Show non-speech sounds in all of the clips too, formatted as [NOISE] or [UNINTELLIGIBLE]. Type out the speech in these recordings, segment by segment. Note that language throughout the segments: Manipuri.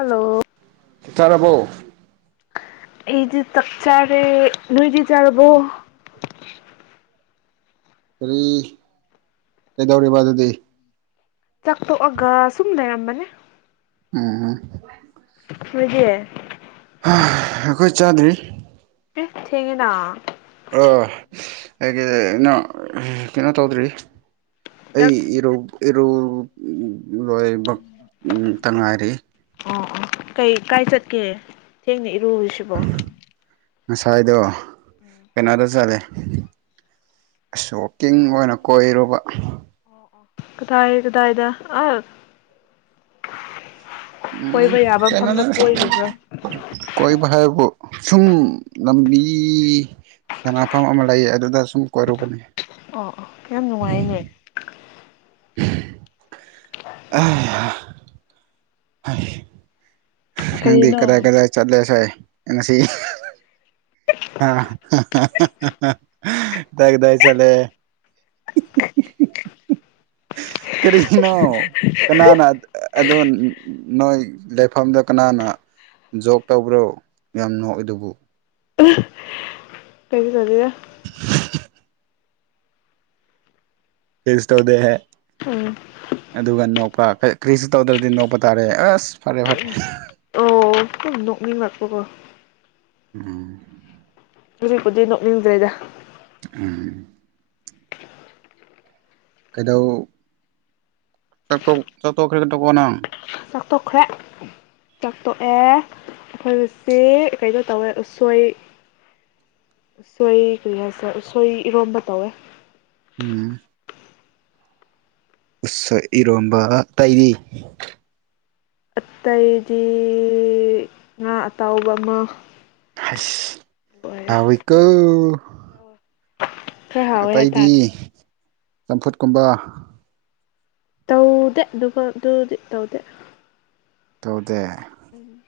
ꯍꯜꯂꯣ ꯆꯥꯔꯕꯣ ꯑꯩꯗꯤ ꯆꯥꯛ ꯆꯥꯔꯦ ꯅꯣꯏꯗꯤ ꯆꯥꯔꯕꯣ ꯀꯔꯤ ꯀꯩꯗꯧꯔꯤꯕ ꯑꯗꯨꯗꯤ ꯆꯥꯛꯇꯣꯛꯑꯒ ꯁꯨꯝ ꯂꯩꯔꯝꯕꯅꯤ ꯎꯪꯎꯪ ꯅꯣꯏꯗꯤ ꯑꯥꯑꯍꯥ ꯑꯩꯈꯣꯏ ꯆꯥꯗ꯭ꯔꯤ ꯑꯦ ꯊꯦꯡꯉꯦꯅ ꯑꯥ ꯑꯩꯒꯤ ꯑꯩꯅ ꯀꯩꯅꯣ ꯇꯧꯗ꯭ꯔꯤ ꯑꯩ ꯆꯥꯛ ꯏꯔꯨ ꯏꯔꯨ ꯂꯣꯏꯕꯛ ꯇꯥ ꯉꯥꯏꯔꯤ ꯑꯣ ꯑꯣ ꯀꯩ ꯀꯥꯏ ꯆꯠꯀꯦ ꯊꯦꯡꯅ ꯏꯔꯨꯔꯤꯁꯤ ꯕꯣ ꯉꯁꯥꯏꯗꯣ ꯀꯩꯅꯣꯗ ꯆꯔꯦ ꯑꯥꯁ ꯋꯥꯛꯀꯤꯡ ꯑꯣꯏꯅ ꯀꯣꯏꯔꯨꯕ ꯀꯗꯥꯏ ꯀꯗꯥꯏꯗ ꯑꯥ ꯀꯣꯏꯕ ꯌꯥꯕ ꯃꯐꯝꯗ UNINTELLIGIBLE ꯀꯣꯏꯔꯨꯕ꯭ꯔꯥ ꯀꯣꯏꯕ ꯍꯥꯏꯕꯨ ꯁꯨꯝ ꯂꯝꯕꯤꯏ ꯁꯥꯟꯅꯐꯝ ꯑꯃ ꯂꯩꯑꯦ ꯑꯗꯨꯗ ꯁꯨꯝ ꯀꯣꯏꯔꯨꯕꯅꯤ ꯑꯣ ꯑꯣ ꯈꯜ ꯌꯥꯝ ꯅꯨꯡꯉꯥꯏꯅꯦ INAUDIBLE INAUDIBLE ꯍꯩ ꯍꯥ ꯅꯪꯗꯤ ꯀꯔꯤꯅꯣ ꯀꯗꯥꯏ ꯀꯗꯥꯏ ꯆꯠꯂꯦ ꯁꯥꯏ ꯑꯦ ꯉꯥꯁꯤ UNINTELLIGIBLE INAUDIBLE ꯀꯔꯤꯒꯤꯅꯣ ꯀꯅꯥꯅ ꯑꯗꯣ ꯅꯣꯏ ꯂꯦꯞ ꯃꯐꯝꯗ ꯀꯅꯥꯅ ꯖꯣꯛ ꯇꯧꯕ꯭ꯔꯣ ꯌꯥꯝ ꯅꯣꯛꯏꯗꯨꯕꯨ ꯀꯩꯁꯨ ꯇꯧꯗꯦꯗ INAUDIBLE ꯀꯩꯁꯨ ꯇꯧꯗꯦꯍꯦ INAUDIBLE ꯑꯗꯨꯒ ꯅꯣꯛꯄ ꯀꯔꯤꯁꯨ ꯇꯧꯗ꯭ꯔꯗꯤ ꯅꯣꯛꯄ ꯇꯥꯔꯦ ꯑꯥꯁ ꯑꯣꯑꯣ ꯁꯨꯝ ꯅꯣꯛꯅꯤꯡꯉꯛꯄ ꯀꯣ ꯎꯝ ꯍꯧꯖꯤꯛꯄꯨꯗꯤ ꯅꯣꯛꯅꯤꯡꯗ꯭ꯔꯦꯗ ꯎꯝ ꯀꯩꯗꯧ UNINTELLIGIBLE ꯆꯥꯛ ꯇꯣꯛꯈ꯭ꯔꯦ ꯆꯥꯛ ꯇꯣꯛꯑꯦ ꯑꯩꯈꯣꯏ ꯍꯧꯖꯤꯛ ꯀꯩꯅꯣ ꯇꯧꯋꯦ ꯎꯁꯣꯏ ꯎꯁꯣꯏ ꯀꯔꯤ ꯍꯥꯏꯁꯤꯔ ꯎꯁꯣꯏ ꯏꯔꯣꯝꯕ ꯇꯧꯋꯦ ꯎꯝ ꯎꯁꯣꯏ ꯏꯔꯣꯝꯕ ꯑꯇꯩꯗꯤ ꯑꯠꯇꯩꯗꯤꯏ ꯉꯥ ꯑꯇꯥꯎꯕ ꯑꯃ ꯍꯩꯁ ꯂꯣꯏꯔꯦ ꯍꯥꯎꯋꯤꯀꯣꯑꯣ ꯈꯔ ꯍꯥꯎꯋꯦ ꯑꯇꯩꯗꯤ ꯍꯥꯏꯇꯥꯔꯦ ꯆꯝꯐꯨꯠꯀꯨꯝꯕ ꯇꯧꯎꯗꯦ ꯑꯗꯨꯒ ꯑꯗꯨꯗꯤ ꯇꯧꯗꯦ ꯇꯧꯗꯦ ꯎꯝ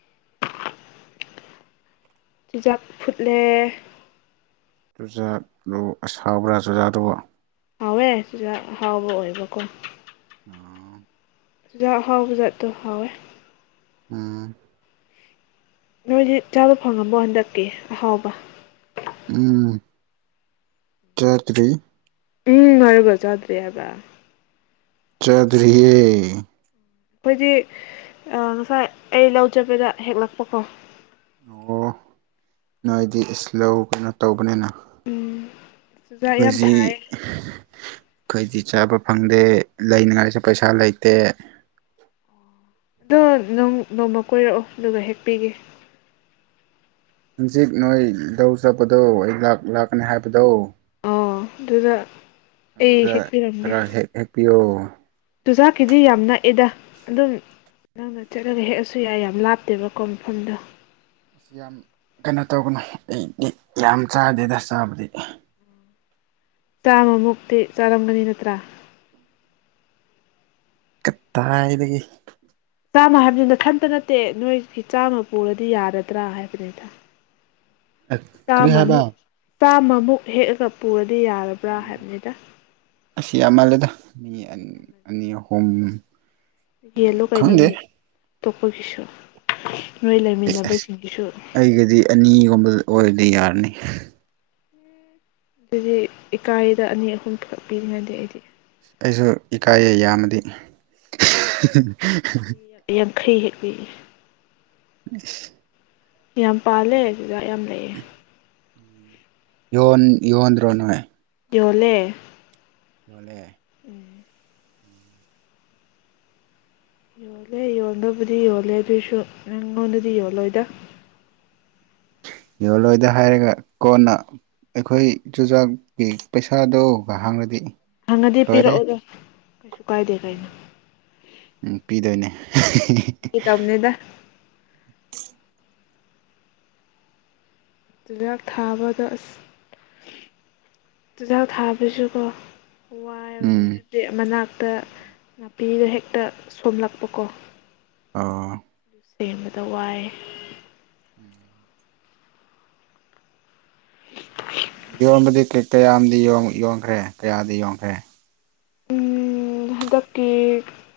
ꯆꯨꯖꯥꯛ ꯐꯨꯠꯂꯦ ꯆꯨꯖꯥꯛꯂꯣ ꯑꯁ ꯍꯥꯎꯕ꯭ꯔꯥ ꯆꯨꯖꯥꯛꯇꯨꯕꯨ ꯍꯥꯎꯋꯦ ꯆꯨꯖꯥꯛ ꯑꯍꯥꯎꯕ ꯑꯣꯏꯕꯀꯣ ꯑꯣ ꯆꯨꯖꯥꯛ ꯑꯍꯥꯎꯕꯖꯥꯠꯇꯣ ꯍꯥꯎꯋꯦ ꯎꯝ ꯅꯣꯏꯗꯤ ꯆꯥꯗ ꯐꯪꯉꯝꯃꯣ ꯍꯟꯗꯛꯀꯤ ꯑꯍꯥꯎꯕ ꯎꯝ ꯆꯥꯗꯔ꯭ꯤ ꯎꯝ ꯍꯔꯒ ꯆꯗ꯭ꯔꯤ ꯍꯥꯏꯕ ꯆꯥꯗ꯭ꯔꯤꯌꯦ ꯑꯩꯈꯣꯏꯗꯤ ꯉꯁꯥꯏ ꯑꯩ ꯂꯧ ꯆꯠꯄꯗ ꯍꯦꯛꯂꯛꯄꯀꯣ ꯑꯣ ꯅꯣꯏꯗꯤ ꯏꯁ ꯂꯧ ꯀꯩꯅꯣ ꯇꯧꯕꯅꯤꯅ ꯎꯝ ꯆꯨꯖꯥꯛ ꯌꯥꯝ ꯑꯩꯈꯣꯏꯁꯤ ꯊꯥꯏ ꯑꯩꯈꯣꯏꯗꯤ ꯆꯥꯕ ꯐꯪꯗꯦ ꯂꯩꯅꯉꯥꯏꯁꯨ ꯄꯩꯁꯥ ꯂꯩꯇꯦ ꯑꯗꯣ ꯅꯪ ꯅꯣꯡꯃ ꯀꯣꯏꯔꯛꯑꯣ ꯑꯗꯨꯒ ꯍꯦꯛ ꯄꯤꯒꯦ ꯍꯪꯖꯤꯛ ꯅꯣꯏ ꯂꯧ ꯆꯠꯄꯗꯣ ꯑꯩ ꯂꯥꯛ ꯂꯥꯛꯀꯅꯤ ꯍꯥꯏꯕꯗꯣ ꯑꯣ ꯑꯗꯨꯗ ꯑꯩ ꯍꯦꯛꯄꯤꯔꯝꯒꯦ ꯄꯤꯌꯣ ꯆꯨꯖꯥꯛꯀꯤꯗꯤ ꯌꯥꯝ ꯅꯛꯑꯦꯗ ꯑꯗꯨꯝ ꯅꯪꯅ ꯆꯠꯂꯒ ꯍꯦꯛꯑꯁꯨ ꯌꯥꯏ ꯌꯥꯝ ꯂꯥꯞꯇꯦꯕꯀꯣ ꯃꯐꯝꯗ ꯑꯁꯤ ꯌꯥꯝ ꯀꯩꯅꯣ ꯇꯧꯒꯅꯨ ꯑꯩꯗꯤ ꯌꯥꯝ ꯆꯥꯗꯦꯗ ꯆꯥꯕꯗꯤ ꯆꯥꯝꯃꯃꯨꯛꯇꯤ ꯆꯥꯔꯝꯒꯅꯤ ꯅꯠꯇ꯭ꯔꯥ ꯀꯠꯗꯥꯏꯗꯒꯤ ꯆꯥꯝꯃ ꯍꯥꯏꯕꯗꯨꯅ ꯅꯥꯊꯟꯇ ꯅꯠꯇꯦ ꯅꯣꯏꯒꯤ ꯆꯥꯝꯃ ꯄꯨꯔꯗꯤ ꯌꯥꯔꯗ꯭ꯔꯥ ꯍꯥꯏꯕꯅꯤꯇ [INAUDIBLE] ꯀꯔꯤ ꯍꯥꯏꯕ ꯆꯥꯃꯃꯨꯛ ꯆꯥꯃꯃꯨꯛ ꯍꯦꯛꯑꯒ ꯄꯨꯔꯗꯤ ꯌꯥꯔꯕ꯭ꯔꯥ ꯍꯥꯏꯕꯅꯤꯗ ꯑꯁꯤ ꯌꯥꯝꯃꯜꯂꯦꯗ ꯃꯤ ꯑꯅꯤ ꯑꯍꯨꯝ ꯎꯝ, ꯌꯦꯂꯣ ꯀꯥꯏꯅꯣ ꯈꯪꯗꯦ ꯃꯤ ꯑꯇꯣꯞꯄꯒꯤꯁꯨ ꯅꯣꯏ ꯑꯁ ꯑꯁ ꯂꯩꯃꯤꯟꯅꯕꯁꯤꯡꯒꯤꯁꯨ ꯑꯩꯒꯗꯤ ꯑꯅꯤꯒꯨꯝꯕ ꯑꯣꯏꯕꯗꯤ ꯌꯥꯔꯅꯤ ꯑꯗꯨꯗꯤ ꯏꯀꯥꯏꯗ ꯑꯅꯤ ꯑꯍꯨꯝ ꯈꯛꯄꯤꯔꯤꯅꯗꯦ ꯑꯩꯗꯤ ꯑꯩꯁꯨ ꯏꯀꯥꯏꯩ ꯌꯥꯝꯃꯗꯤ ꯑꯗꯨꯗꯤ ꯌꯥꯡꯈꯩ ꯍꯦꯛ ꯄꯤꯒꯦ ꯏꯁ ꯌꯥꯝ ꯄꯥꯜꯂꯦ ꯆꯨꯖꯥꯛ ꯌꯥꯝ ꯂꯩꯌꯦ ꯌꯣꯟ ꯌꯣꯟꯗ꯭ꯔꯣ ꯅꯣꯏ ꯌꫭꯜꯂꯦ ꯌꯣꯜꯂꯦ ꯎꯝ ꯌꯣꯜꯂꯦ ꯌꯣꯟꯕꯨꯗꯤ ꯌꯣꯜꯂꯦ ꯑꯗꯨꯏꯁꯨ ꯅꯪꯉꯣꯟꯗꯗꯤ ꯌꯣꯜꯂꯣꯏꯗ ꯌꯣꯜꯂꯣꯏꯗ ꯍꯥꯏꯔꯒ ꯀꯣꯟꯅ ꯑꯩꯈꯣꯏ ꯆꯨꯖꯥꯛꯀꯤ ꯄꯩꯁꯥꯗꯨꯒ ꯍꯥꯡꯉꯗꯤ ꯍꯪꯉꯗꯤ ꯂꯣꯏꯔꯦ ꯄꯤꯔꯛꯑꯣꯗ ꯀꯩꯁꯨ ꯀꯥꯏꯗꯦ ꯀꯩꯅꯣ ꯎꯝ ꯄꯤꯗꯣꯏꯅꯦ ꯐꯥꯒꯤ ꯇꯧꯅꯦꯗ ꯆꯨꯖꯥꯛ ꯊꯥꯕꯗ ꯑꯁ ꯆꯨꯖꯥꯛ ꯊꯥꯕꯁꯨꯀꯣ ꯋꯥꯏꯕꯅꯦ ꯎꯝ ꯑꯥꯗꯤ ꯃꯅꯥꯛꯇ ꯅꯥꯄꯤꯗꯣ ꯍꯦꯛꯇ ꯁꯣꯝꯂꯛꯄꯀꯣ ꯑꫭ ꯁꯦꯝꯕꯗ ꯋꯥꯏꯌꯦ ꯎꯝ [INAUDIBLE] ꯌꯣꯟꯕꯗꯤ ꯀꯩ ꯀꯌꯥꯝꯗꯤ ꯌꯣꯟꯈ꯭ꯔꯦ ꯀꯌꯥꯗꯤ ꯌꯣꯟꯈ꯭ꯔꯦ ꯍꯟꯗꯛꯇꯤ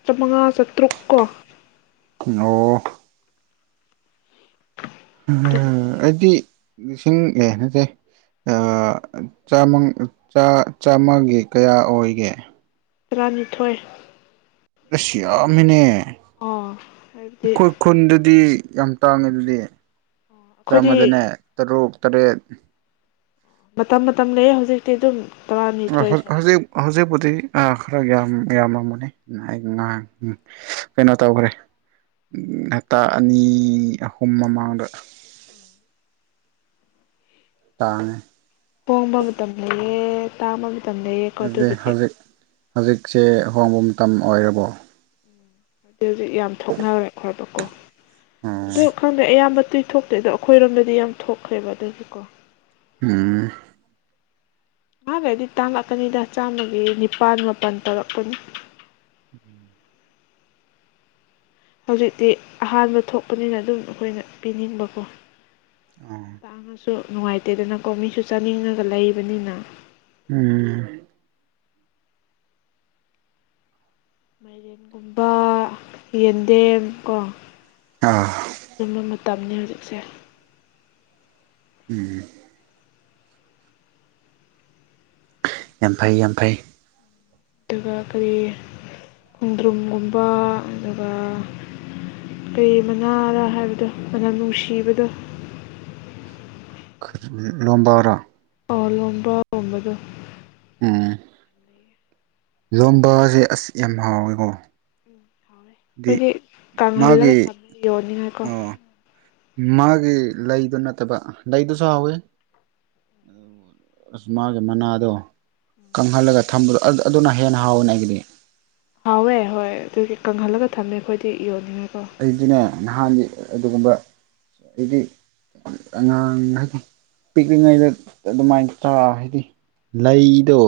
ꯆꯝꯃꯉꯥ ꯆꯥꯇ꯭ꯔꯨꯛ ꯀꯣ ꯑꯣ ꯑꯗꯨꯃꯨꯛꯇꯤ [UNINTELLIGIBLE] ꯑꯩꯗꯤ ꯂꯤꯁꯤꯡ ꯑꯦ ꯅꯠꯇꯦ ꯑꯥ ꯆꯥꯃꯪ ꯆꯥ ꯆꯥꯝꯃꯒꯤ ꯀꯌꯥ ꯑꯣꯏꯒꯦ ꯇꯔꯥꯅꯤꯊꯣꯏ ꯑꯁ ꯌꯥꯝꯃꯤꯅꯦ ꯑꯣ ꯍꯥꯏꯕꯗꯤ ꯄꯨꯟꯗꯗꯤ ꯌꯥꯝ ꯇꯥꯡꯉꯦ ꯑꯗꯨꯗꯤ ꯑꯩꯈꯣꯏꯗꯤ ꯆꯥꯝꯃꯗꯅꯦ ꯇꯔꯨꯛ ꯇꯔꯦꯠ ꯃꯇꯝ ꯃꯇꯝ ꯂꯩꯌꯩ ꯍꯧꯖꯤꯛꯇꯤ ꯑꯗꯨꯝ ꯑꯥ ꯇꯔꯥꯅꯤꯊꯣꯏ ꯁꯥꯏ ꯍꯧꯖꯤꯛ ꯍꯧꯖꯤꯛꯄꯨꯗꯤ ꯑꯥ ꯈꯔ ꯌꯥꯝ ꯌꯥꯝꯃꯝꯃꯅꯤ ꯎꯝ ꯑꯩ ꯉꯥꯡ ꯎꯝ ꯀꯩꯅꯣ ꯇꯧꯈ꯭ꯔꯦ ꯎꯝ ꯍꯞꯇꯥ ꯑꯅꯤ ꯑꯍꯨꯝ ꯃꯃꯥꯡꯗ ꯇꯥꯅꯦ ꯄꯣꯡꯕ ꯃꯇꯝ ꯂꯩꯌꯦ ꯇꯥꯡꯕ ꯃꯠ ꯑꯗꯨꯗꯤ ꯍꯧꯖꯤꯛ ꯍꯧꯖꯤꯛꯁꯦ ꯍꯣꯡꯕ ꯃꯇꯝ ꯑꯣꯏꯔꯕꯣ ꯎꯝ ꯍꯧꯖꯤꯛ ꯍꯧꯖꯤꯛ ꯌꯥꯝ ꯊꯣꯛꯅꯔꯦ ꯈꯣꯠꯄꯀꯣ ꯑꯣ ꯑꯗꯨ ꯈꯪꯗꯦ ꯑꯌꯥꯝꯕ ꯇꯨꯏ ꯊꯣꯛꯇꯦꯗꯣ ꯑꯩꯈꯣꯏꯔꯣꯝꯗꯗꯤ ꯌꯥꯝ ꯊꯣꯛꯈ꯭ꯔꯦꯕ ꯑꯗꯨꯒꯤ ꯀꯣ ꯎꯝ ꯈꯔ ꯂꯩꯔꯗꯤ ꯇꯥꯡꯂꯛꯀꯅꯤꯗ ꯆꯥꯝꯃꯒꯤ ꯅꯤꯄꯥꯜ ꯃꯥꯄꯜ ꯇꯧꯔꯛꯀꯅꯤ ꯎꯝ ꯍꯧꯖꯤꯛꯇꯤ ꯑꯍꯥꯟꯕ ꯊꯣꯛꯄꯅꯤꯅ ꯑꯗꯨꯝ ꯑꯩꯈꯣꯏꯅ ꯄꯤꯅꯤꯡꯕꯀꯣ ꯑꯣ ꯇꯥꯡꯉꯁꯨ ꯅꯨꯡꯉꯥꯏꯇꯦꯗꯅꯀꯣ ꯃꯤꯁꯨ ꯆꯥꯅꯤꯡꯉꯒ ꯂꯩꯕꯅꯤꯅ ꯎꯝ ꯃꯥꯏꯔꯦꯟꯒꯨꯝꯕ ꯌꯦꯟꯗꯦꯝ ꯀꯣ ꯑꯥ ꯑꯗꯨ [UNINTELLIGIBLE] ꯇꯝꯅꯦ ꯍꯧꯖꯤꯛꯁꯦ ꯎꯝ ꯌꯥꯝ ꯐꯩ ꯌꯥꯝ ꯐꯩ ꯑꯗꯨꯒ ꯀꯔꯤ ꯈꯣꯡꯗ꯭ꯔꯨꯝꯒꯨꯝꯕ ꯑꯗꯨꯒ ꯀꯩ ꯃꯅꯥꯔ ꯍꯥꯏꯕꯗꯣ ꯃꯅꯝ ꯅꯨꯡꯁꯤꯕꯗꯣ ꯈꯠ ꯂꯣꯝꯕꯥꯔꯣ ꯑꯣ ꯂꯣꯝꯕꯒꯨꯝꯕꯗꯣ ꯎꯝ ꯂꯣꯝꯕꯁꯦ ꯑꯁ ꯌꯥꯝ ꯍꯥꯎꯋꯤꯀꯣ ꯎꯝ ꯍꯥꯎꯋꯦ ꯑꯩꯈꯣꯏꯗꯤ ꯀꯪꯍꯜꯂꯒ ꯃꯥꯒꯤ ꯊꯝꯃꯦ ꯌꯣꯟꯅꯤꯡꯉꯥꯏꯀꯣ ꯑꯣ ꯃꯥꯒꯤ ꯂꯩꯗꯣ ꯅꯠꯇꯕ ꯂꯩꯗꯨꯁꯨ ꯍꯥꯎꯋꯦ ꯑꯁ ꯃꯥꯒꯤ ꯃꯅꯥꯗꯣ ꯀꯪꯍꯜꯂꯒ ꯊꯝꯕꯗꯣ ꯑꯗꯨ ꯑꯗꯨꯅ ꯍꯦꯟꯅ ꯍꯥꯎꯕꯅꯦ ꯑꯩꯒꯤꯗꯤ ꯍꯥꯎꯋꯦ ꯍꯣꯏ ꯑꯗꯨꯒꯤ ꯀꯪꯍꯜꯂꯒ ꯊꯝꯃꯦ ꯑꯩꯈꯣꯏꯗꯤ ꯌꯣꯟꯅꯤꯡꯉꯥꯏꯀꯣ ꯑꯩꯗꯤꯅꯦ ꯅꯍꯥꯟꯒꯤ ꯑꯗꯨꯒꯨꯝꯕ ꯍꯥꯏꯗꯤ ꯑꯉꯥꯡ [UNINTELLIGIBLE] ꯄꯤꯛꯂꯤꯉꯩꯗ ꯑꯗꯨꯃꯥꯏꯟ [UNINTELLIGIBLE] ꯍꯥꯏꯗꯤ ꯂꯩꯗꯣ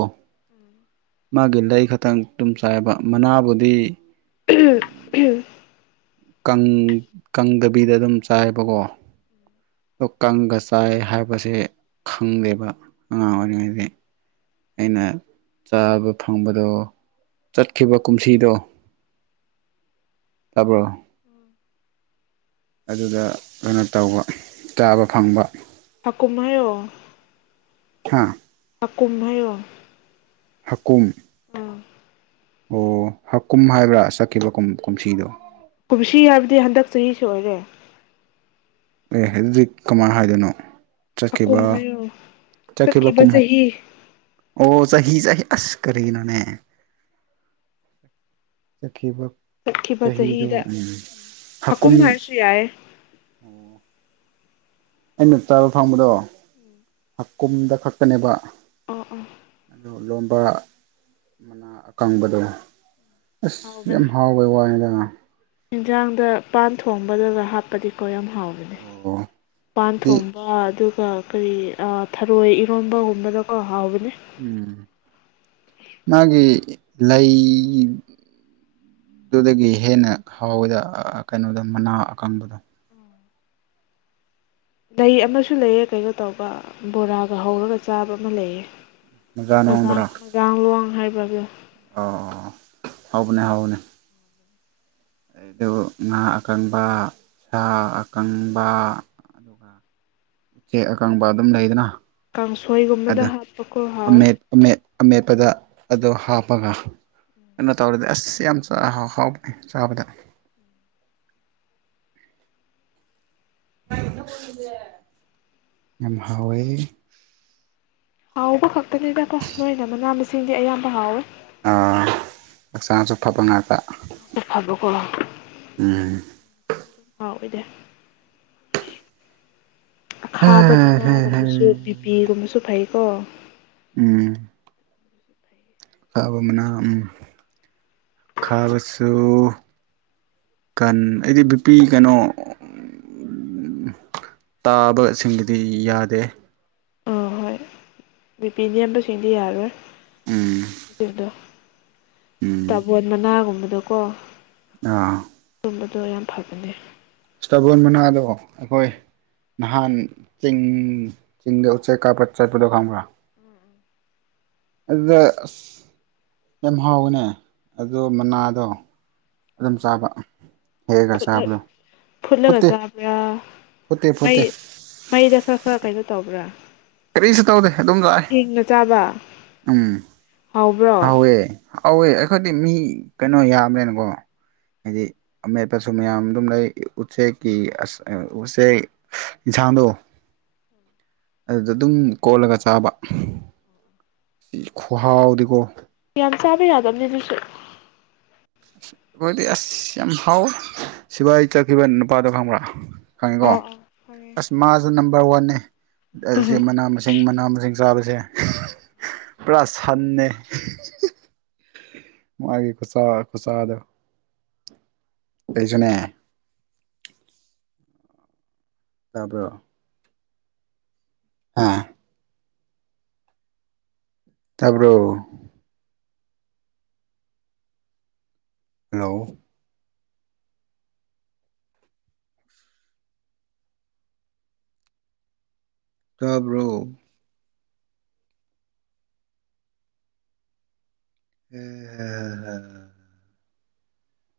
ꯃꯥꯒꯤ ꯂꯩ ꯈꯛꯇꯪ ꯇꯨꯝ ꯆꯥꯏꯕ ꯃꯅꯥꯕꯨꯗꯤ ꯀꯪ ꯀꯪꯗꯕꯤꯗ ꯑꯗꯨꯝ ꯆꯥꯏꯕꯀꯣ ꯑꯗꯣ ꯀꯪꯒ ꯆꯥꯏ ꯍꯥꯏꯕꯁꯦ ꯈꯪꯗꯦꯕ ꯑꯉꯥꯡ ꯑꯣꯏꯔꯤꯉꯩꯗꯤ ꯑꯩꯅ ꯆꯥꯕ ꯈꯪꯕꯗꯣ ꯆꯠꯈꯤꯕ ꯀꯨꯝꯁꯤꯗꯣ [INAUDIBLE] ꯇꯕ꯭ꯔꯣ ꯎꯝ ꯑꯗꯨꯗ ꯀꯩꯅꯣ ꯇꯧꯕ ꯆꯥꯕ ꯈꯪꯕ ꯍꯥꯀꯨꯝ ꯍꯥꯏꯌꯣ ꯍꯥ ꯍꯥꯀꯨꯝ ꯍꯥꯢꯌꯣ ꯍꯥꯀꯨꯝ ꯎꯝ ꯑꯣ ꯍꯥꯀꯨꯝ ꯍꯥꯏꯕ꯭ꯔꯥ ꯆꯠꯈꯤꯕ ꯀꯨꯝ ꯀꯨꯝꯁꯤꯗꯣ ꯀꯨꯝꯁꯤ ꯍꯥꯏꯕꯗꯤ ꯍꯟꯗꯛ ꯆꯍꯤꯁꯤ ꯑꯣꯏꯔꯦ ꯑꯦ ꯑꯗꯨꯗꯤ ꯀꯃꯥꯏ ꯍꯥꯏꯗꯣꯏꯅꯣ ꯆꯠꯈꯤꯕ ꯍꯥꯀꯨꯝ ꯍꯥꯏꯌꯣ ꯆꯠꯈꯤꯕ ꯀꯨꯝ ꯑꯣ ꯆꯍꯤ ꯆꯍꯤ ꯑꯁ ꯀꯔꯤꯅꯣꯅꯦ ꯆꯠꯈꯤꯕ ꯆꯠꯈꯤꯕ ꯆꯍꯤꯗꯣꯝ ꯎꯝ ꯍꯥꯀꯨꯝ ꯌꯥꯏ ꯑꯩꯅ ꯆꯥꯕ ꯐꯪꯕꯗꯣ ꯍꯀꯨꯝꯗ ꯈꯛꯇꯅꯦꯕ ꯑꯣ ꯑꯣ ꯑꯗꯨ ꯂꯣꯝꯕ ꯃꯅꯥ ꯑꯀꯪꯕꯗꯣ ꯑꯁ ꯌꯥꯝ ꯍꯥꯎꯕꯅꯦ ꯍꯥꯎꯕꯩ ꯋꯥꯅꯤꯗ ꯏꯟꯖꯥꯡꯗ ꯄꯥꯟ ꯊꯣꯡꯕꯗꯒ ꯍꯥꯞꯄꯗꯤ ꯀꯣ ꯌꯥꯝ ꯍꯥꯎꯕꯅꯦ ꯑꯣ ꯄꯥꯟ ꯑꯗꯨꯗꯤ ꯊꯣꯡꯕ ꯑꯗꯨꯒ ꯀꯔꯤ ꯑꯥ ꯊꯔꯣꯏ ꯏꯔꯣꯕꯒꯨꯝꯕꯗꯀꯣ ꯍꯥꯎꯕꯅꯦ ꯎꯝ ꯃꯥꯒꯤ ꯂꯩ ꯑꯗꯨꯗꯒꯤ ꯍꯦꯟꯅ ꯍꯥꯎꯋꯦꯗ ꯑꯥ ꯀꯩꯅꯣꯗ ꯃꯅꯥ ꯑꯀꯪꯕꯗꯣ ꯂꯩ ꯑꯃꯁꯨ ꯂꯩꯑꯦ ꯀꯩꯩꯅꯣ ꯇꯧꯕ ꯕꯣꯔꯥꯒ ꯍꯧꯔꯒ ꯆꯥꯕ ꯑꯃ ꯂꯩꯑꯦ ꯃꯖꯥ ꯃꯖꯥꯡ ꯅꯨꯡꯗꯨꯔꯣ ꯃꯗꯥꯥꯡ ꯂꯣꯡ ꯍꯥꯏꯕ꯭ꯔ [UNINTELLIGIBLE] ꯑꯣ ꯍꯥꯎꯕꯅꯦ ꯍꯥꯎꯕꯅꯦ ꯑꯗꯨ ꯉꯥ ꯑꯀꯪꯕ ꯁꯥ ꯑꯀꯪꯕ ꯆꯦ ꯑꯀꯪꯕ ꯑꯗꯨꯝ ꯂꯩꯗꯅ ꯀꯥꯡꯁꯣꯏꯒꯨꯝꯕꯗ ꯑꯗꯨ ꯍꯥꯞꯄꯀꯣ ꯍꯥꯎꯋꯦ ꯑꯃꯦꯠ ꯑꯃꯦꯠ ꯑꯃꯦꯠꯄꯗ ꯑꯗꯨ ꯍꯥꯞꯄꯒ ꯀꯩꯅꯣ ꯇꯧꯔꯗꯤ ꯑꯁ ꯌꯥꯝ ꯆꯥ ꯍꯥꯎꯇꯦ ꯆꯥꯕꯗ [UNINTELLIGIBLE] ꯌꯥꯝ ꯍꯥꯎꯋꯦ ꯍꯥꯎꯕ ꯈꯛꯇꯅꯤꯗꯀꯣ ꯅꯣꯏꯅ ꯃꯅꯥ ꯃꯁꯤꯡꯗꯤ ꯑꯌꯥꯝꯕ ꯍꯥꯎꯋꯦ ꯐꯥ ꯍꯛꯆꯥꯡꯁꯨ ꯐꯕ ꯉꯥꯛꯇ [UNINTELLIGIBLE] ꯐꯕꯀꯣ ꯎꯝ ꯗꯤ ꯑꯗꯨꯝ [UNINTELLIGIBLE] ꯑꯣꯏꯗꯦ ꯍꯦ ꯑꯈꯥꯕ ꯍꯦ ꯍꯦ ꯃꯅꯥꯒꯨꯝꯕꯁꯨ ꯕꯤꯄꯤꯒꯨꯝꯕꯁꯨ ꯐꯩ ꯎꯝ ꯐꯩ ꯑꯧ ꯅꯥꯝ ꯈꯥꯕꯁꯨ ꯀꯟ ꯑꯩꯗꯤ ꯕꯤꯄꯤ ꯀꯩꯅꯣ ꯇꯥꯕꯁꯤꯡꯒꯤꯗꯤ ꯌꯥꯗꯦ ꯕꯤꯄꯤ ꯅꯦꯝꯕꯁꯤꯡꯗꯤ ꯌꯥꯔꯣꯏ ꯎꯝ ꯗꯨꯗꫭ ꯎꯝ ꯇꯥꯕꯣꯟ ꯉꯥꯒꯨꯝꯕꯗꯀꯣ ꯑꯥ ꯗꯨꯝꯕꯗꯣ ꯌꯥꯝ ꯐꯕꯅꯦ ꯏꯁꯇꯥꯕꯣꯟ ꯃꯅꯥꯗꯣ ꯑꯩꯈꯣꯏ ꯅꯍꯥꯟ ꯆꯤꯡ ꯆꯤꯡꯗ ꯎꯆꯦꯛ ꯀꯥꯞꯄ ꯆꯠꯄꯗꯣ ꯈꯪꯕ꯭ꯔꯥ ꯑꯗꯨꯗ ꯑꯁ ꯌꯥꯝ ꯍꯥꯎꯋꯅꯦ ꯑꯗꯣ ꯃꯅꯥꯗꯣ ꯑꯗꯨꯝ ꯆꯥꯕ ꯍꯦꯛꯑꯒ ꯐꯨꯠꯂ ꯆꯥꯕꯗꯣ ꯐꯨꯠꯂꯒ ꯐꯨꯠꯇꯦ ꯆꯥꯕ꯭ꯔꯥ ꯐꯨꯠꯇꯦ ꯃꯩ ꯐꯨꯠꯇꯦ ꯃꯩꯗ ꯈꯔ ꯈꯔ ꯀꯩꯅꯣ ꯇꯧꯕ꯭ꯔꯥ ꯀꯔꯤꯁꯨ ꯇꯧꯗꯦ ꯑꯗꯨꯝ ꯂꯥꯛꯑꯦ ꯍꯤꯡꯅ ꯆꯥꯕ ꯎꯝ ꯍꯥꯎꯕ꯭ꯔꯣ ꯍꯥꯎꯋꯦ ꯍꯧꯋꯦ ꯑꯩꯈꯣꯏꯗꯤ ꯃꯤ ꯀꯩꯅꯣ ꯌꯥꯝꯃꯦꯕꯀꯣ ꯍꯥꯏꯗꯤ ꯑꯃꯦꯠꯄꯁꯨ ꯃꯌꯥꯝ ꯑꯗꯨꯝ ꯂꯩ ꯎꯆꯦꯛꯀꯤ ꯑꯖ ꯎꯆꯦꯛ ꯌꯦꯟꯁꯥꯡꯗꯣ ꯑꯗꯨꯗ ꯑꯗꯨꯝ ꯀꯣꯠꯂꯒ ꯆꯥꯕ ꯈꯨꯍꯥꯎꯗꯤꯀꯣ ꯌꯥꯝ ꯆꯥꯕ ꯌꯥꯗꯕꯅꯦ ꯑꯗꯨꯁꯨ ꯃꫭꯏꯗꯤ ꯑꯁ ꯌꯥꯝ ꯍꯥꯎꯋꯦ ꯁꯤꯕꯥꯏ ꯆꯠꯈꯤꯕ ꯅꯨꯄꯥꯗ ꯐꯪꯕ꯭ꯔ ꯈꯪꯉꯤꯀꯣ ꯑꯥꯎ ꯑꯥꯎ ꯈꯪꯉꯦ ꯑꯁ ꯃꯥꯁꯨ ꯅꯝꯕꯔ ꯋꯥꯟꯅꯦ ꯑꯁꯤ ꯃꯅꯥ ꯃꯁꯤꯡ ꯏꯤꯡ ꯃꯅꯥ ꯃꯁꯤꯡ ꯆꯥꯕꯁꯦ ꯄꯨꯔꯥ ꯁꯟꯅꯦ ꯃꯥꯒꯤ ꯈꯨꯆꯥ ꯈꯨꯆꯥꯗꯣ꯫ ꯗꯨꯏꯁꯨꯅꯦ꯫ ꯇꯥꯕ꯭ꯔꯣ? ꯑꯥ꯫ ꯇꯥꯕ꯭ꯔꯣ? ꯍꯜꯂꯣ? ꯇꯥꯕ꯭ꯔꯣ? ꯎꯝ